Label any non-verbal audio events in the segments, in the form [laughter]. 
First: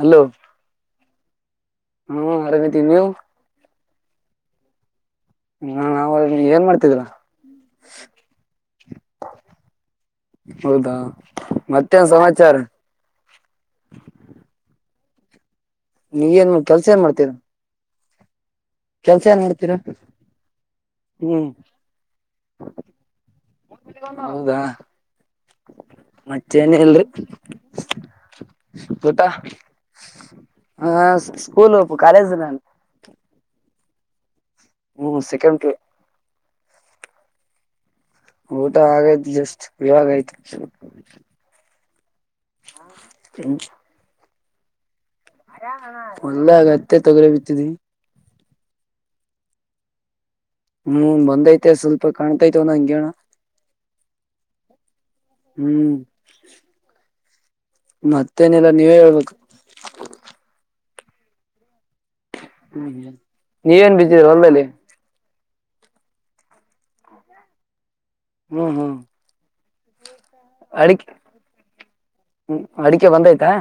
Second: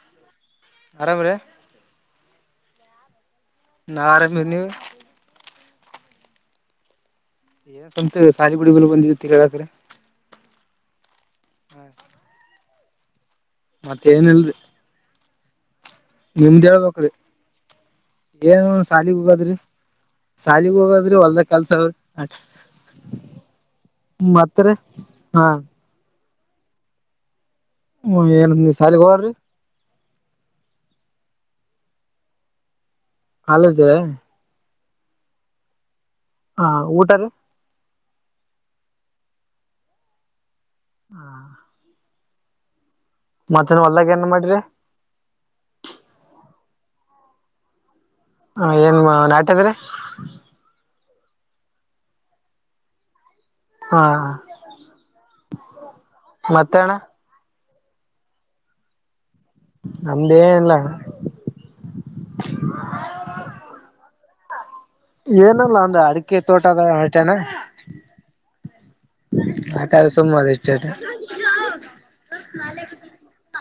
Hello ಆಾಮರೆ ಹ್ಮ ಆರಾಮಿದ್ದೀವಿ ನೀವು ನಾಾರಮನು ಹ್ಮ ನಾವವು ಏನ್ ಮಾಡ್ತಿದೀರಾ ಏನ ಸಂಸ ಸಾಲಿಗುಡಿಲ್ಲ ಬಂದಿತ್ತುತಿ ಕಡತ್ರ ಹೌದಾ ಮತ್ತೇನ್ ಸಮಾಚಾರ ಮತ್ತ ಏನಲ್ದು ನೀವ ನ್ ಮಾಡ ಕೆಲ್ಸ ಏನ್ ಮಾಡ್ತೀರ ಏನು ಸಾಲಿಗ್ ಹೋಗದ್ರಿ ಶಾಲಿಗ್ ಹೋಗದ್ರಿ ಹೊಲ್ದ ಹ್ಮ್ ಕಲ್ಸ ಅವ್ರ ಮಾತ್ರ ಹಾ ಚೇನ ಎಲ್ರಿ ಹ್ಮ ಏನ ನೀ ಶಾಲಿಗ ಹರಿ ಹ ಸ್ಕೂಲ್ ಒಪು ಕಾಲೇಜ್ ನನ್ ಹಲಜ ಹ್ಮ್ ಸಕೆಂಡ ಹಾ ಊಟ ರ ಊಟ ಆಗೈತ್ ಜಸ್ಟ್ ಇವಾಗ ಆಯ್ತು ಹ ಹ್ಮ ಮತ್ತನ್ ಹೊಲ್ದಾಗ ಏನ್ ಮಾಡಿ್ರಿ ಹೊಲ್ಲಗ ಅತ್ತೆ ತೊಗ್ರ ಬಿತ್ತಿದಿ ಹ ಏನ್ ನಾಟದ್ರಿ ಹ್ಮ್ ಬಂದೈತೆ ಸ್ವಲ್ಪ ಕಾಣ್ತೈತವ ನ ಹಂಗೇಣ ಹಾ ಮತ್ತೇಣ್ಣ ಮತ್ತೇನಲ್ಲ ನೀವೇ ಹೇಳ್ಬೇಕು ನಮ್ದೇ ಎಲ್ಲ ನೀವೇನ್ ಬಿದ್ದೀರ ಒಮ್ಮೇಲ್ಲಿ ಏನಲ್ಲ ಒಂದು ಅಡಿಕೆ ತೋಟದ ಹೊಟನ ಹ್ಮ್ ಹ್ಮ್ ಆ ಕಾಲಸ ಮಾಡಷ್ಟ ಅಡಿಕೆ ಹ್ಮ್ ಅಡಿಕೆ ಬಂದೈತಾ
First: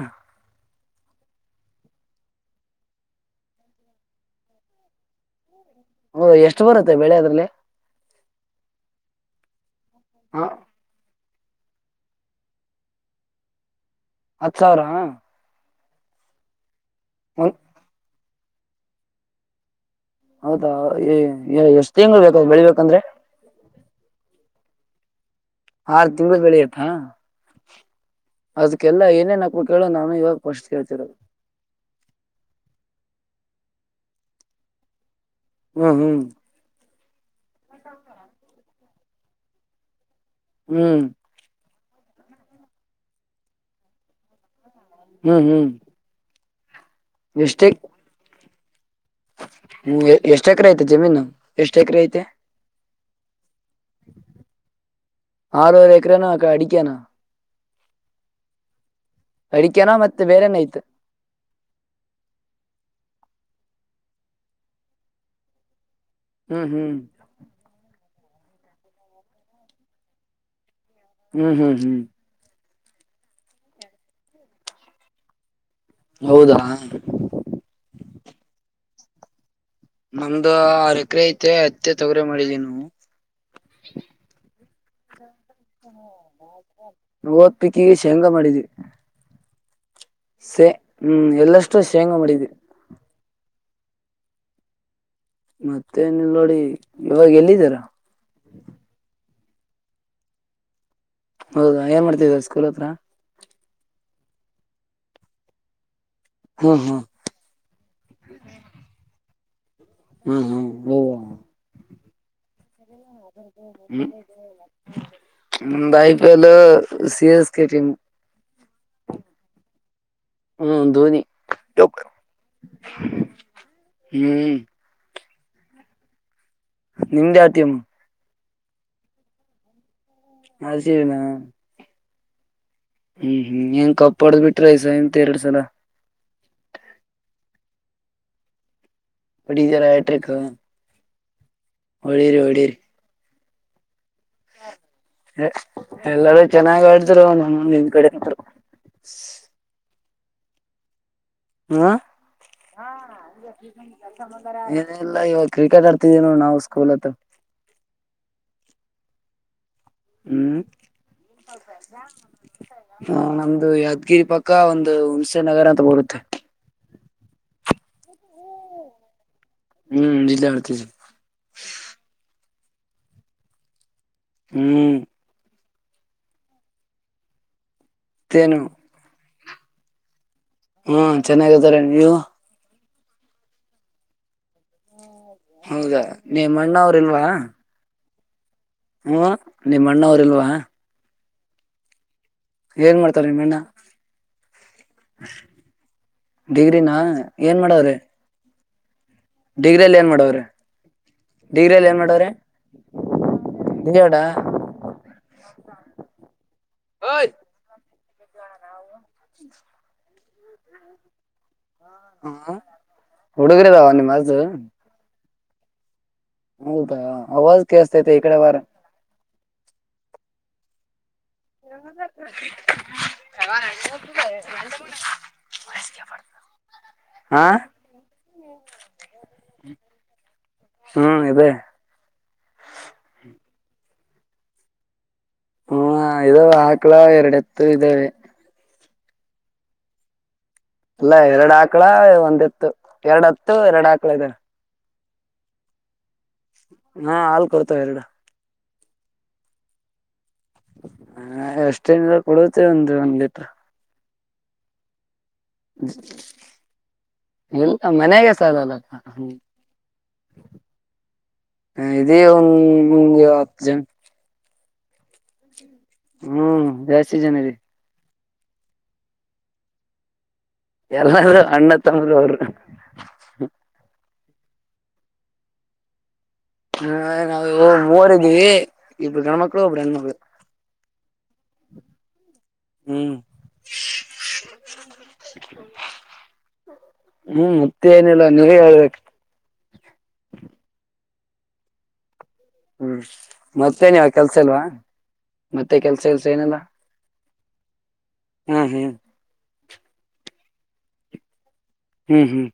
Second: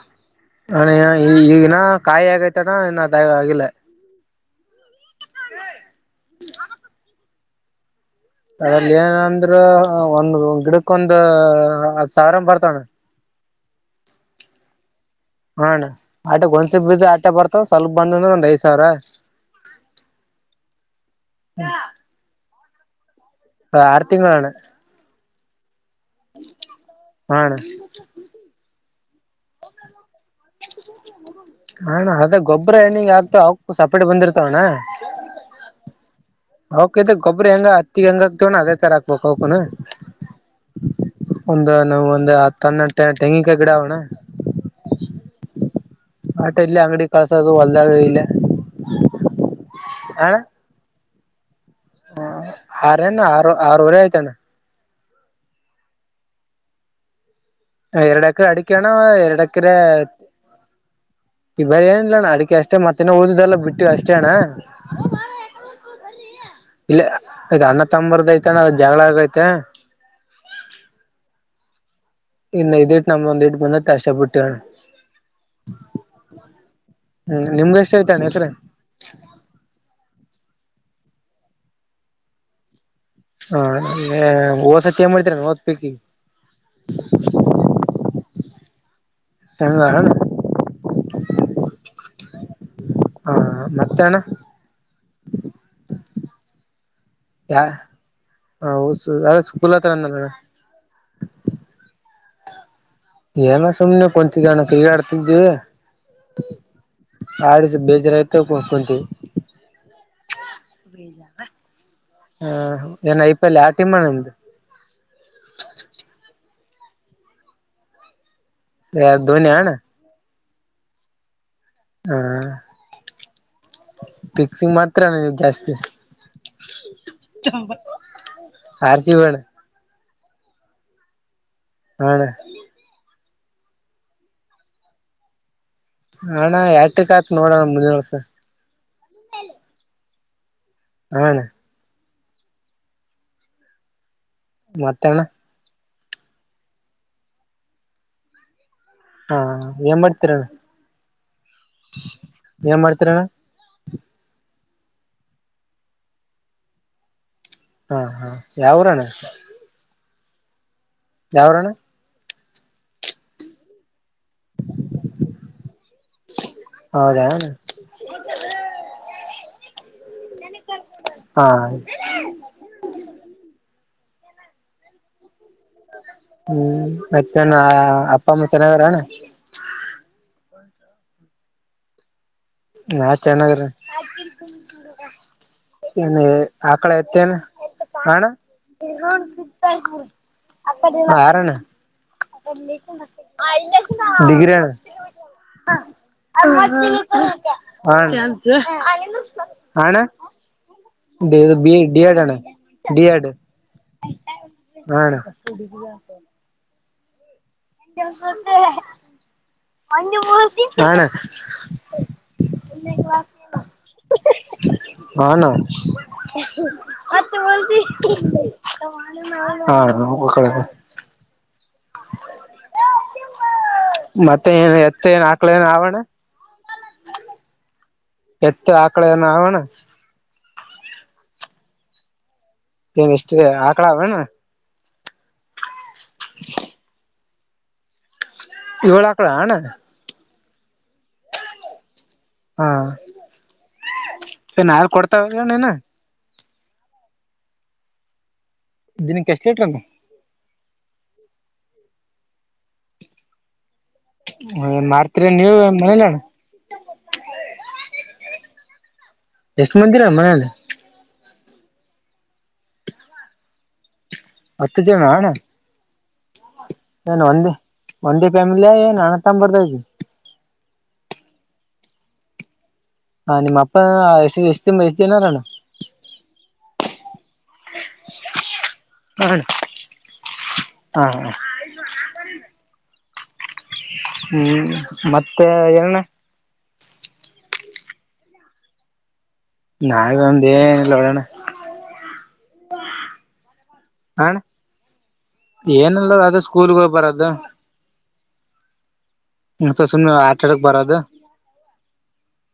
ಹಣ ಈ ಈಗಿನ ಕಾಯಿ ಆಗೈತಾನ ಇ ಆಗಿಲ್ಲ ಹ ಹ ಎಷ್ಟು ಬರುತ್ತೆ ಬೆಳೆದ್ರಲ್ಲಿ ಅದಲ್ಲಿ ಏನಂದ್ರರು ಒಂದು ಹ ಗಿಡಕೊಂದ ಒ ಸಾರಂ ಪರತಾನ ಹತ್ತು ಸಾವಿರ ಹಣ್ಣ ಆಟಗ್ ಒಂದ್ಸಿ ಬಜ್ ಆಟ ಒಂದ್ ಬರ್ತಾವ ಸ್ವಲ್ಪ ಬಂದ ಅಂದ್ರೆ ಒಂದ್ ಐದ್ ಸಾವಿರ ಹೌದಾ ಎಷ್ಟ್ ತಿಂಗಳು ಬೇಕ ಬೆಳಿಬೇಕಂದ್ರೆ ಆರು ತಿಂಣ ಆರು ತಿಂಗಳು ಬೆಳಿಯತ್ತಾ ಹ ಅಣ್ಣ ಅದಕ್ಕೆಲ್ಲ ಏನೇನ್ ಹಕ್ಬ ಕೇಳೋ ನಾನು ಇವಾಗ ಫಸ್ಟ್ ಕೇಳ್ತಿರೋದು. ಹಣ್ಣ ಅದ ಗೊಬ್ಬರ ಹೆಣ್ಣಿಂಗ ಆಗ್ತ ಅವಕ್ಕು ಸಪ್ರೇಟ್ ಬಂದಿರ್ತವಣ್ಣ. ಹ್ಮ್ ಹ್ಮ್. ಅವಕ ಗೊಬ್ಬರಿ ಹೆಂಗ ಅತ್ತಿಿಗೆ ಹೆಂಗ ಹಕ್ತವಣ್ಣ ಅದೇ ತರ ಹಾಕ್ಬೇಕಕ್ ಅವಕುನು. ಹ್ಮ್. ನಾವ ಒಂದು ಹತ್ತ ಹನ್ನ ತೆಂಗಿಕಾಯಿ ಗಿಡಾವಣ್ಣ. ಹ್ಮ್ ಹ್ಮ್. ಆಟ ಎಲ್ಲಿ ಅಂಗಡಿ ಕಳ್ಸೋದು ಹೊಲ್ದಾಗ ಇಲ್ಲ. ಹ್ಮ ಎಷ್ಟ್ ಎಕರೆ ಐತೆ ಜಮೀನು. ಎಷ್ಟ್ ಹ ಹಾರೇನ ಹ. ನರುರೆ ಏಕರನ ಅಡಿಕಾನ. ಎರಡಕ್ಕರ ಅಡಿಕಣ ಎರಡಕ್ಕರ. ಅಡಿಕೆನಾ ಮತ್ತೆ ಬೇರೆನ ಐತೆ ಈ ಬರ ಏನಿಲ್ಲಣ್ಣ ಅಡಿಕೆ ಅಷ್ಟೇ ಮತ್ತೇನ ಓದಿದೆಲ್ಲ ಬಿಟ್ಟಿವ ಅಷ್ಟೇ ಅಣ್ಣ. ಹ್ಮ್ ಹ್ಮ್ ಇಲ್ಲ ಈಗ ಅ್ಣ ತಂಬರ್ದಐತ. ನ ಜಗಳ ಆಗೈತೆ. ಹ್ಮ್ ಹ್ಮ್ ಹ್ಮ್. ಇನ್ನು ಇದ ಇಟ್ಟು ನಮ ಒಂದ ಇಟ್ಟು ಬಂದ ಕಷ್ಟಪಟ್ಟೇ. ಹೌದಾ ಹ್ಮ್ ನಿಮ್ಗ ಎಷ್ಟ ಹೇತಾನೆ ಹೆಸ್ರ. ನಮ್ದ ಆರ ಎಕರೆ ಐತೆ ಅತ್ತೆ ತೊಗರೆ ಮಾಡಿದೀ ನವು. ಹಾ ಓಸತಿ ಏನ್ ಮಾಡ್ತರ. ಓದ್ಬೇಕಿಕ ಈಗ ಶೇಂಗಾ ಮಾಡಿದ್ವಿ. ಸಮಿದ. ಸೆ ಹ್ಮ್ ಎಲ್ಲಷ್ಟು ಶೇಂಗಾ ಮಾಡಿದ್. ಹಾ ಮತ್ತಾನ. ಮತ್ತೆನಲ್ ನೋಡಿ ಇವಾಗ ಯಾ ಎಲ್ಲಿದ್ದೀರ. ಲ್ಲ ತರಂದಲ್ಲ. ಹೌದಾ ಏನ್ ಮಾಡ್ತಿದರ ಸ್ಕೂಲ್ ಹತ್ರ. ಏನ ಸುಮ್ನೆ ಕುಂತ ಜಣ ಕೀಗಾಡ್ತಿದ್ದೀವಿ. ಹ್ಮ್ ಹ್ಮ್ ಆಡಿ ಬೇಜಾರಾಯಿತತಿ. ಹ್ಮ್ ಹ್ಮ್ ಹೌ. ಹ ಏನ್ ಐ ಪಿ ಎಲ್ ಯಾವ ಟೀಮ್ ಅಣ್ಣ ಹ ಐ ಪಲ್ಲ. ಸಿ ಎಸ್ ಕೆಟಿಂಗ್. ಯಾರ ಧೋನಿ ಹಣ್ಣ. ಹ್ಮ್ ಧೋನಿ. ಹಾ ಹ್ಮ್ ಫಿಕ್ಸಿಂಗ್ ಮಾಡ್ತ್ರ ನೀ ಜಾಸ್ತಿ. ನಿಮ್ದೇ ಆತಮ್ಮ. ಆರ್ಚಿವಣ. ಅ ಸರಿನಾ. ಹಣ. ಹ್ಮ್ ಹ್ಮ್ ಹೆಂಗ ಕಪ್ಪಾಡ್ದ್ ಬಿಟ್ರ ಐಸ ಎಂತ ಎರಡ್ ಸಲ. ಹಣ ಯಟಕ್ ಆತ್ ನೋಡೋಣ ಮುಂದಿನಿವರ್ಸ. ಬಡ ಜರ ಟ್ರಕ್. ಹಣ. ಒಳ್ಳೀರಿ ಒಳ್ಳೇರಿ. ಮತ್ತೆಣ್ಣ. ಎಲ್ಲರೂ ಚೆನ್ನಾಗ್ ಆಡಿದ್ರು ನಾನ ನಿಂದ ಕಡೆ ಅರು. ಹಾ ಏನ್ ಮಾಡ್ತೀರಣ. ಹಾ. ಮಾಡ್ತೀರಣ್ಣ ಏನಲ್ಲ ಇವಾಗ ಕ್ರಿಕೆಟ್ ಆರ್ತಿದೀನು ನಾವ್ ಸ್ಕೂಲ್ ಹತ್. ಹಾ ಹಾ ಯಾವರಣ್ಣ. ಹ್ಮ ಯಾವ್ರಣ್ಣ ಹ ನಮ್ದು ಯಾದ್ಗಿರಿ ಪಕ್ಕ ಒಂದು ಹುಂಸೆ ನಗರ ಅಂತ ಬರುತ್ತೆ ಹೌದಣ ಹ್ಮ್ ಜಿಲ್ಲೆ ಮಾಡತನಿ ಹಾ ಹ್ಮ್ ಹ್ಮ್ ಮತ್ತೆಾನ ಅಪ್ಪ ಅಮ್ಮ ಮತ್ತೇನು ಚೆನ್ನಾಗಾರಣ್ಣ ಹ್ಮ ಚೆನ್ನಾಗದಾರ ನೀವು ನಾ ಚೆನ್ನಾಗ್ರೀ ಹೌದಾ ನ ನಿಮ್ ಅಣ್ಣ ಆಕಳ ಅವ್ರ ಇಲ್ವಾ ಎತ್ತೇನ್ ಹಣ ಹ ಹ್ಮ ಸಿಗ್ತ ನಿಮ್ ಅಣ್ಣ ಅವ್ರ ಇಲ್ವಾ ಅ ಕಾರ ಏನ್ ಮಾಡ್ತಾರ ನಿಮ್ ಅಣ್ಣ ಗ್ರಿ ಡಿಗ್ರಿನ ಹ ಡಿಗ್ರಿ ಅಲ್ಲಿ ಏನ್ ಮಾಡವ್ರೆ ಡಿಗ್ರಿಯಲ್ಲಿ ಏನ್ ಡಿ ಮಾಡವ್ರೆ ಎಡ್ಣ ಡಿಎಡ್ ಬಿಜಾಡ ಹ ಕುಡಿದತ ಹ ಅ ಮೂತಿ ಹ ಹುಡುಗರದ ಅವ ನೀ ಮಾಡದು ಹಾ ನ ಅವಾಜ್ ಹಾಕ್ಕಳ ಕೇಳಸ್ತೈತೆ ಈ ಕಡೆ ಬಾರ ಮತ್ತೆ ಏನ್ ಎತ್ತ ಏನ್ ಆಕಳ ಏನ್ ಅವಣ್ಣ [inaudible] ಹಾ ಎತ್ತತ್ತು ಆಕಳನ ಅವಣ ಹ್ಮ್ ಇದೆ ಏನ್ ಇಷ್ಟೇ ಆಕಳ ಅವಣ ಹ್ಮ ಇದ ಆಾಕ್ಲ ಎರಡ್ತ್ತು ಇದವೆ ಇವಳ ಕಡ ಹಣ ಅಲ್ಲ ಎರಡ್ ಆಕ್ಳ ಹಾ ಒಂದಿತ್ತು ಎರಡು ಹತ್ತು ಎರಡ್ ಆಕಳ ಇಾರೆ ಣ ನ ಹಾ ಹಾಲ್ ಕೊಡ್ತವೆ ಎರಡು ದಿನ ಕೆಷ್ಟಲೇಟ್ನು ಹ ಎಷ್ಟೇನ್ ಕೊಡುತ್ತೇ ಒಂದ ಒಂದ್ ಲೀಟ್ರ ಹ ಮತ್ರಿ ನೀವು ಮಲ್ಲಣ ಇಲ್ಲ ಮನೆಗೆ ಸಾಲಲ್ಲ ಎಷ್ಟು ಮಂದಿರ ಮನೆಯಲ್ಲಿ ಹ ಇದೇಂದ್ಂದಗೆ ಹತ್ತು ಜನ ಹತ್ತು ಜನ ಹ್ಮ್, ಜಾಸ್ತಿ ಏನ್ ಒಂದೇ ಜನರಿದಿವಿ- ಒಂದೇ ಫ್ಯಾಮಿಲಿಯ ಎನ ಅಣ್ಣತ್ತಂಬರ್ ಎಲ್ಲಾರೂ ಅಣ್ಣ ತಮ್ಮಂದಿರುಅವರು ಹ ನಿಮ್ಮ ಅಪ್ಪ ಎ ಮಸನಾರಣ [unintelligible] ಹ್ಮ, ನಾವುಮೂವರ್ ಇದೀವಿ ಇಬ್ಬರು ಗಂಡಮಕ್ಕಳು ಇಬ್ಬರು ಹೆಣ್ಮಕ್ಕಳು. ಹಾ [inaudible] ಹ್ಮ್ ಹ್ಮ್, ಮತ್ತೆ ಎಳಣ್ಣ. ಮತ್ತ ಏನಿಲ್ಲ ನೀವೇ ಹೇಳ್ಬೇಕು. ನಾವ ಒಮ್ದ ಏನಲ್ಲ ಒಡೋಣ [unintelligible] ಹ್ಮ್, ಮತ್ತೇನು ಕೆಲ್ಸ ಹಣ ಅಲ್ವಾ. ಏನಲ್ಲ ನೋಡು ಅದೇ ಸ್ಕೂಲ್ಗ ಹೋಗ್ ಬರದು. ಹ್ಮ್, ಹ್ಮ್ ಮತ್ತ ಸುಮ್ಮ್ನೆ ಆಟ ಆಡಕ್ ಬರದು. ಹ್ಮ್, ಹ್ಮ್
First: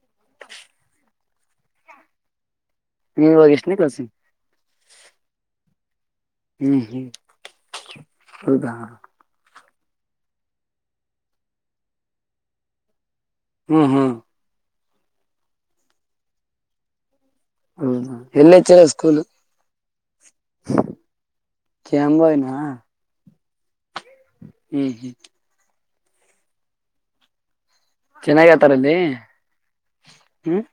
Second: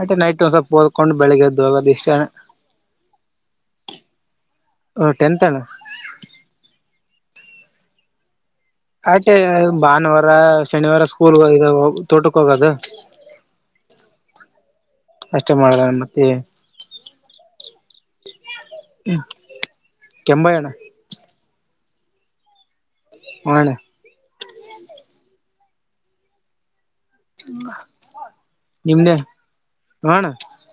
ಅಟೆನೈಟ್ ಒಂದ್ ಸ್ವಲ್ಪ ಓದ್ಕೊಂಡು ಬೆಳಿಗ್ಗೆ ಎದ್ದು ಹೋಗೋದು ಇಷ್ಟೇ. ನೀವ ಇವಾಗ ಎಷ್ಟನೇ ಕ್ಲಾಸ್ ಓ ಟೆಂತ್ ಅಣ್ಣ ಹ್ಮ್ ಹ್ಮ್ದ [inaudible] ಆಟೆ ಭಾನುವಾರ, ಶನಿವಾರ ಸ್ಕೂಲ್ ತೋಟಕ್ ಹೋಗೋದು. ಹ್ಮ್, ಹ್ಮ್ ಅಷ್ಟೇ ಮಾಡದ ಮತ್ತೆ ಹ್ಮ, ಎಲ್ಲಿ ಅಚ್ಚರಸ್ಕೂಲ್ ಕೆಂಬಯ್ಯಣ್ಣ ಕೆಂಭಾವಿ ನಾ ಹಣ [unintelligible] ಹವಾಾ ಚೆನ್ನಾಗಿ ಆತಾರ [inaudible] ಅಲ್ಲಿ ನಿಮ್ದೇನ್ ಆ ಅಣ್ಣ,,, ಹ್ಮ್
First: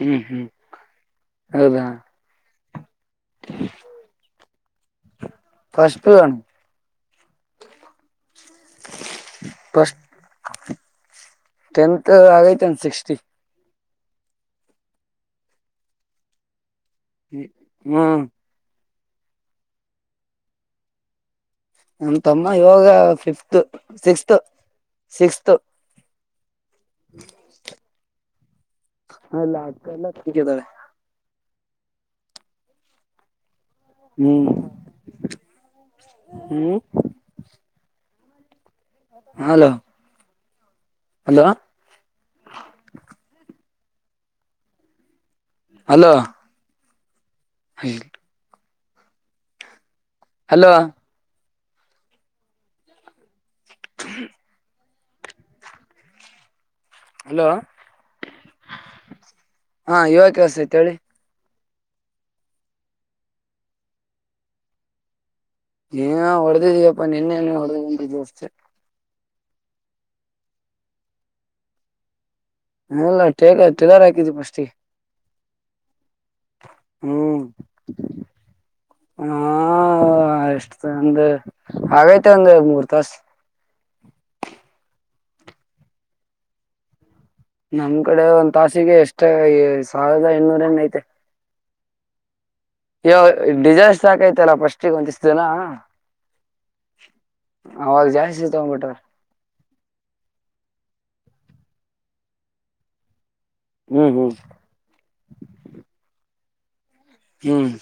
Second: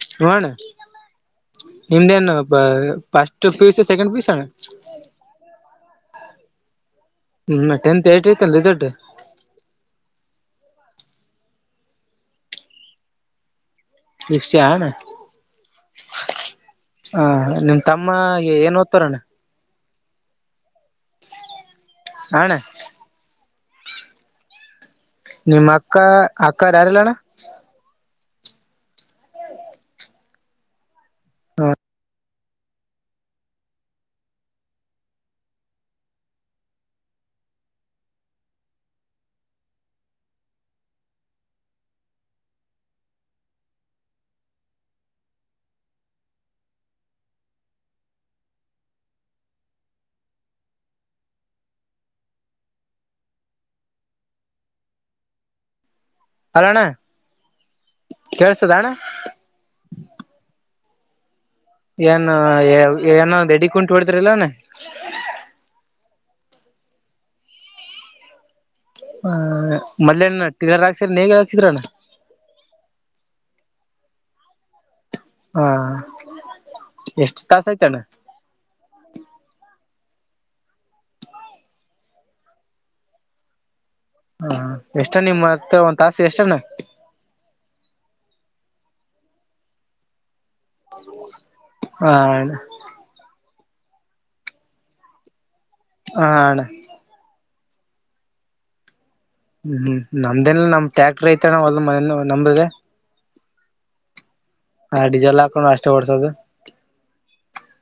ಹ್ಮ್ ಹ್ಮ್ ಹೌದಾ - ನಿಮ್ದೇನು ಫಸ್ಟ್ ಪ್ಯೂಸ್, ಸೆಕೆಂಡ್ ಪ್ಯೂಸ್ಣ ಸಗಣ [unintelligible] ಹ್ಮ, ಟೆಂತ್ ಏಟ್ ಐತಲ್ಲ ರಿಸಲ್ಟ್ ಟೆಂತಆಗೈತಿ ಸಿಕ್ಸ್ಟಿ. ಸಿಕ್ಸ್ಟಿ ಅಣ್ಣ. ಹ ನಿಮ್ ಹ್ಮ್ ತಮ್ಮಏನ ತ್ತಣ [unintelligible] ನಮ್ಮ ತಮ್ಮ ಅಣ್ಣ ಇವಾಗ ಫಿಫತ್, ಸಿಕ್ಸ್ತ್- ಸಿಕ್ಸ್ತ್ ನಿಮ್ಮ ಅಕ್ಕ, ಅಕ್ಕ ರಯಾರಿಲ್ಲಣ್ಣ. ಹಾಲ್ಲಾತ ಎಲ್ಲ ಗ ತ [unintelligible] ಹಾ [inaudible] ಹ್ಮ್, ಹ್ಮ್ ಹಲೋ, ಹಲೋ,, ಅಲೋ, ಹೈಲ್ [inaudible] ಹಲೋ, ಹ [unintelligible] ಅಲ್ಲಣ್ಣ ಹಲೋ, ಕೇಳ್ಸದ ಅಣ್ಣ ಹಾ ಇವವ ಕೆಳ್ಸತೆ ಹೇಳಿ. ಏನ್, ಏನೋ ಎಡಿ ಕುಂಟಿ ಹೊಡ್ತರಿಲ್ಲಾಣ್ಣ ನೀ ಹೊಡೆದಿದೀಯಪ್ಪಾ ನಿನ್ನೆ ಹೊಡೆದ ಅಷ್ಟೆ., ಹ ಮಯನ ಹಾಕ್ಸರ ನೇಗ ಹಾಕ್ಸಿದ್ರಣ [unintelligible] ಇಲ್ಲ ಟೇಗ ಟಿಲರ್ ಹಾಕಿದ್ವಿ ಫಸ್ಟಿಗೆ. ಹಾ, ಎಷ್ಟ ಹ್ಮ್ ತಾಸ ಯ್ತಣ್ಣ. ಹಾ, ಎಷ್ಟು ಒಂದ ಹಾಗೈತೆ ಒಂದ ಮೂರ್ ತಾಸ. ಹ ಎಷ್ಟಣ್ಣ ನಿಮ್ಮ ಮತ್ತ ಒಂದ್ ತಾಸ ಎಷ್ಟ್ಣ ನಮ್ ಕಡೆ ಒಂದ್ ತಾಸಿಗೆ ಎಷ್ಟ ಸಾವಿರದ ಎನೂರ್ಣ ಐತೆ ಹಾ ಅಯ್ಯ ಡಿಸೈಸ್ ಸಾಕೈತಲ್ಲ ಪಫಸ್ಟ್ಗೆ ಒಂದ್ಷ್ಟ್ ಜನ ಹಣ ಅವಾಗ ಜಾಸ್ತಿ ತಗೊಂಡ್ಬಿಟ್ರ ಹ್ಮ್ ಹ್ಮ್ ನಮ್ದೆನ ನಮ್ ಟ್ಯಾಕ್ಟ್ರ ಐತೆ ನಾವ್ ಅ ಮನ ನಂಬ್ರದೆ ಹ್ಮ್ ಹ್ಮ್ ಹಾ ಡಿಸೆಲ್ ಹಾಕೊಂಡು ಅಷ್ಟ ಒಡ್ಸೋದು ಹ್ಮ್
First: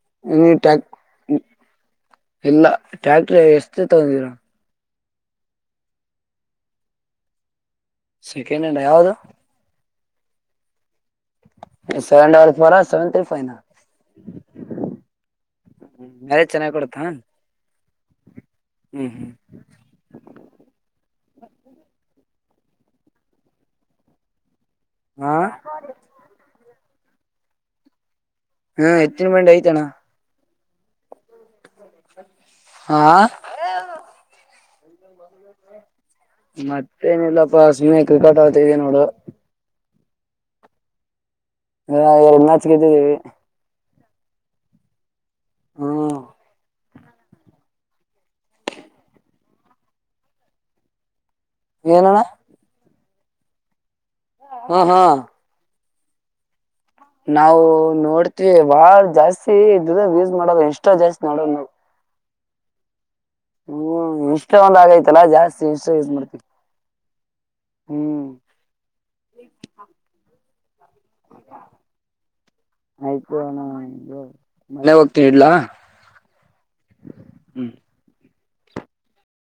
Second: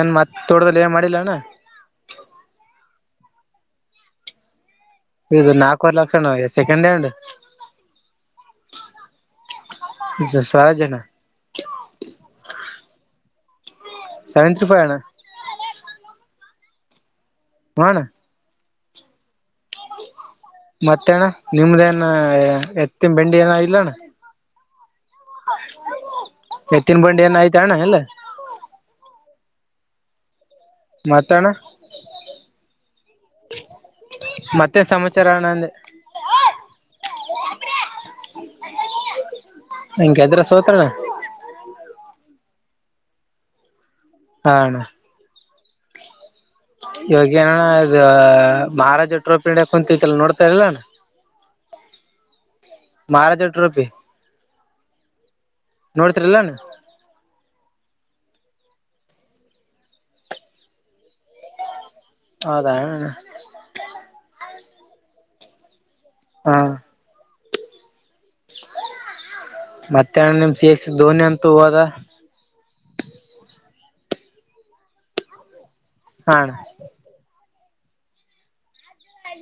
ಏನ್ ಮತ್ ಇ ತೋಟದಲ್ಲಿ ಏನ್ ಮಾಡಿಲ್ಲ ಅಣ್ಣ ಎಲ್ಲ ಟ್ಯಾಕ್ಟ್ರ ಎಷ್ಟೇ ತಗೊಂಡರ ಇದು ನಾಲ್ಕವರೆ ಲಕ್ಷಣ ಸೆಕೆಂಡ್ ಹ್ಯಾಂಡ್ ನಡ ಯಾವ್ದ ಸ್ವರ ಜನಾ ಸೆವೆನ್ ರ ಸೆವೆನ್ ಫೈನಾ ಸೆವೆಂ ರಿಫೈವಣ ಮ್ಯಾರೇಜ್ ಚೆನ್ನಾಗಿ ಕೊಡುತ್ತಾ ಹಣ ಹ್ಮ್ ಹ್ಮ್ ಮತ್ತೇಣ್ಣ ನಿಮ್ದೇನ ಎತ್ತಿನ ಬೆಂಡಿ ಏನ ಇಲ್ಲಣ್ಣ ಹಾ ಮತ್ತನ್ ಬಂಡಿಯನ್ ಐ್ತ ಅಣ್ಣ ಎಲ್ಲ ಹ್ಮ ಎತ್ತಿನ ಮಂಡೆ ಐ್ತನ ಮಾತಣ್ಣ ಹಾ ಮತ್ತೆ ಸಮಾಚಾರಣಂದೆ ಏನಿಲ್ಲಪ್ಪ ಸಮ ಕ್ರಿಕಾಟ್ ಆಗತ ಇದೆ ನೋಡು ಹಗೆದ್ರ ಸೋತ್ರನ ಹಾ ಎರಡು ನಾಚಕ ಇದ್ದಿದ್ದೀವಿ ಹಣ ಹ್ಮ್ ಯೋಗ್ಯನಣ್ಣ ಅದು ಮಹಾರಾಜ ಟ್ರೋಪಿ ನಡ ಕುಂತತಿಲ್ಲ ನೋಡ್ತಾರ್ಲಲ್ಲಣ ಏನಣ್ಣ ಮಹಾರಾಜ ಟ್ರಪಿ ಹ್ಮ ಹಾ ನೋಡ್ತಿರಿಲ್ಲಾನ ನಾವು ನೋಡ್ತಿವಿ ಬಾ ಜಾಸ್ತಿ ಇದ ಯೂಸ್ ಮಾಡದ ಇಷ್ಟೋ ಜಾಸ್ತಿ ನೋಡೋದು ನವು ಹೌದಾ ಹ್ಮ್ ಇಷ್ಟ ಒಂದ ಆಗೈತಲ್ಲಾ ಜಾಸ್ತಿ ಇಷ್ಟ ಯೂಸ್ ಮಾಡ್ತವಿ ಹಾ ಹ್ಮ್ ಮತ್ತೆಣ್ಣ ನಿಮ್ ಸಸ್ ಧೋನಿ ಅಂತೂ ಹೋದ ಆಯ್ತುಣ ಮಳೆ ಹೋಗ್ತಾ ಇಲಾ ಹಾ ಅಣ್ಣ ಹ್ಮ್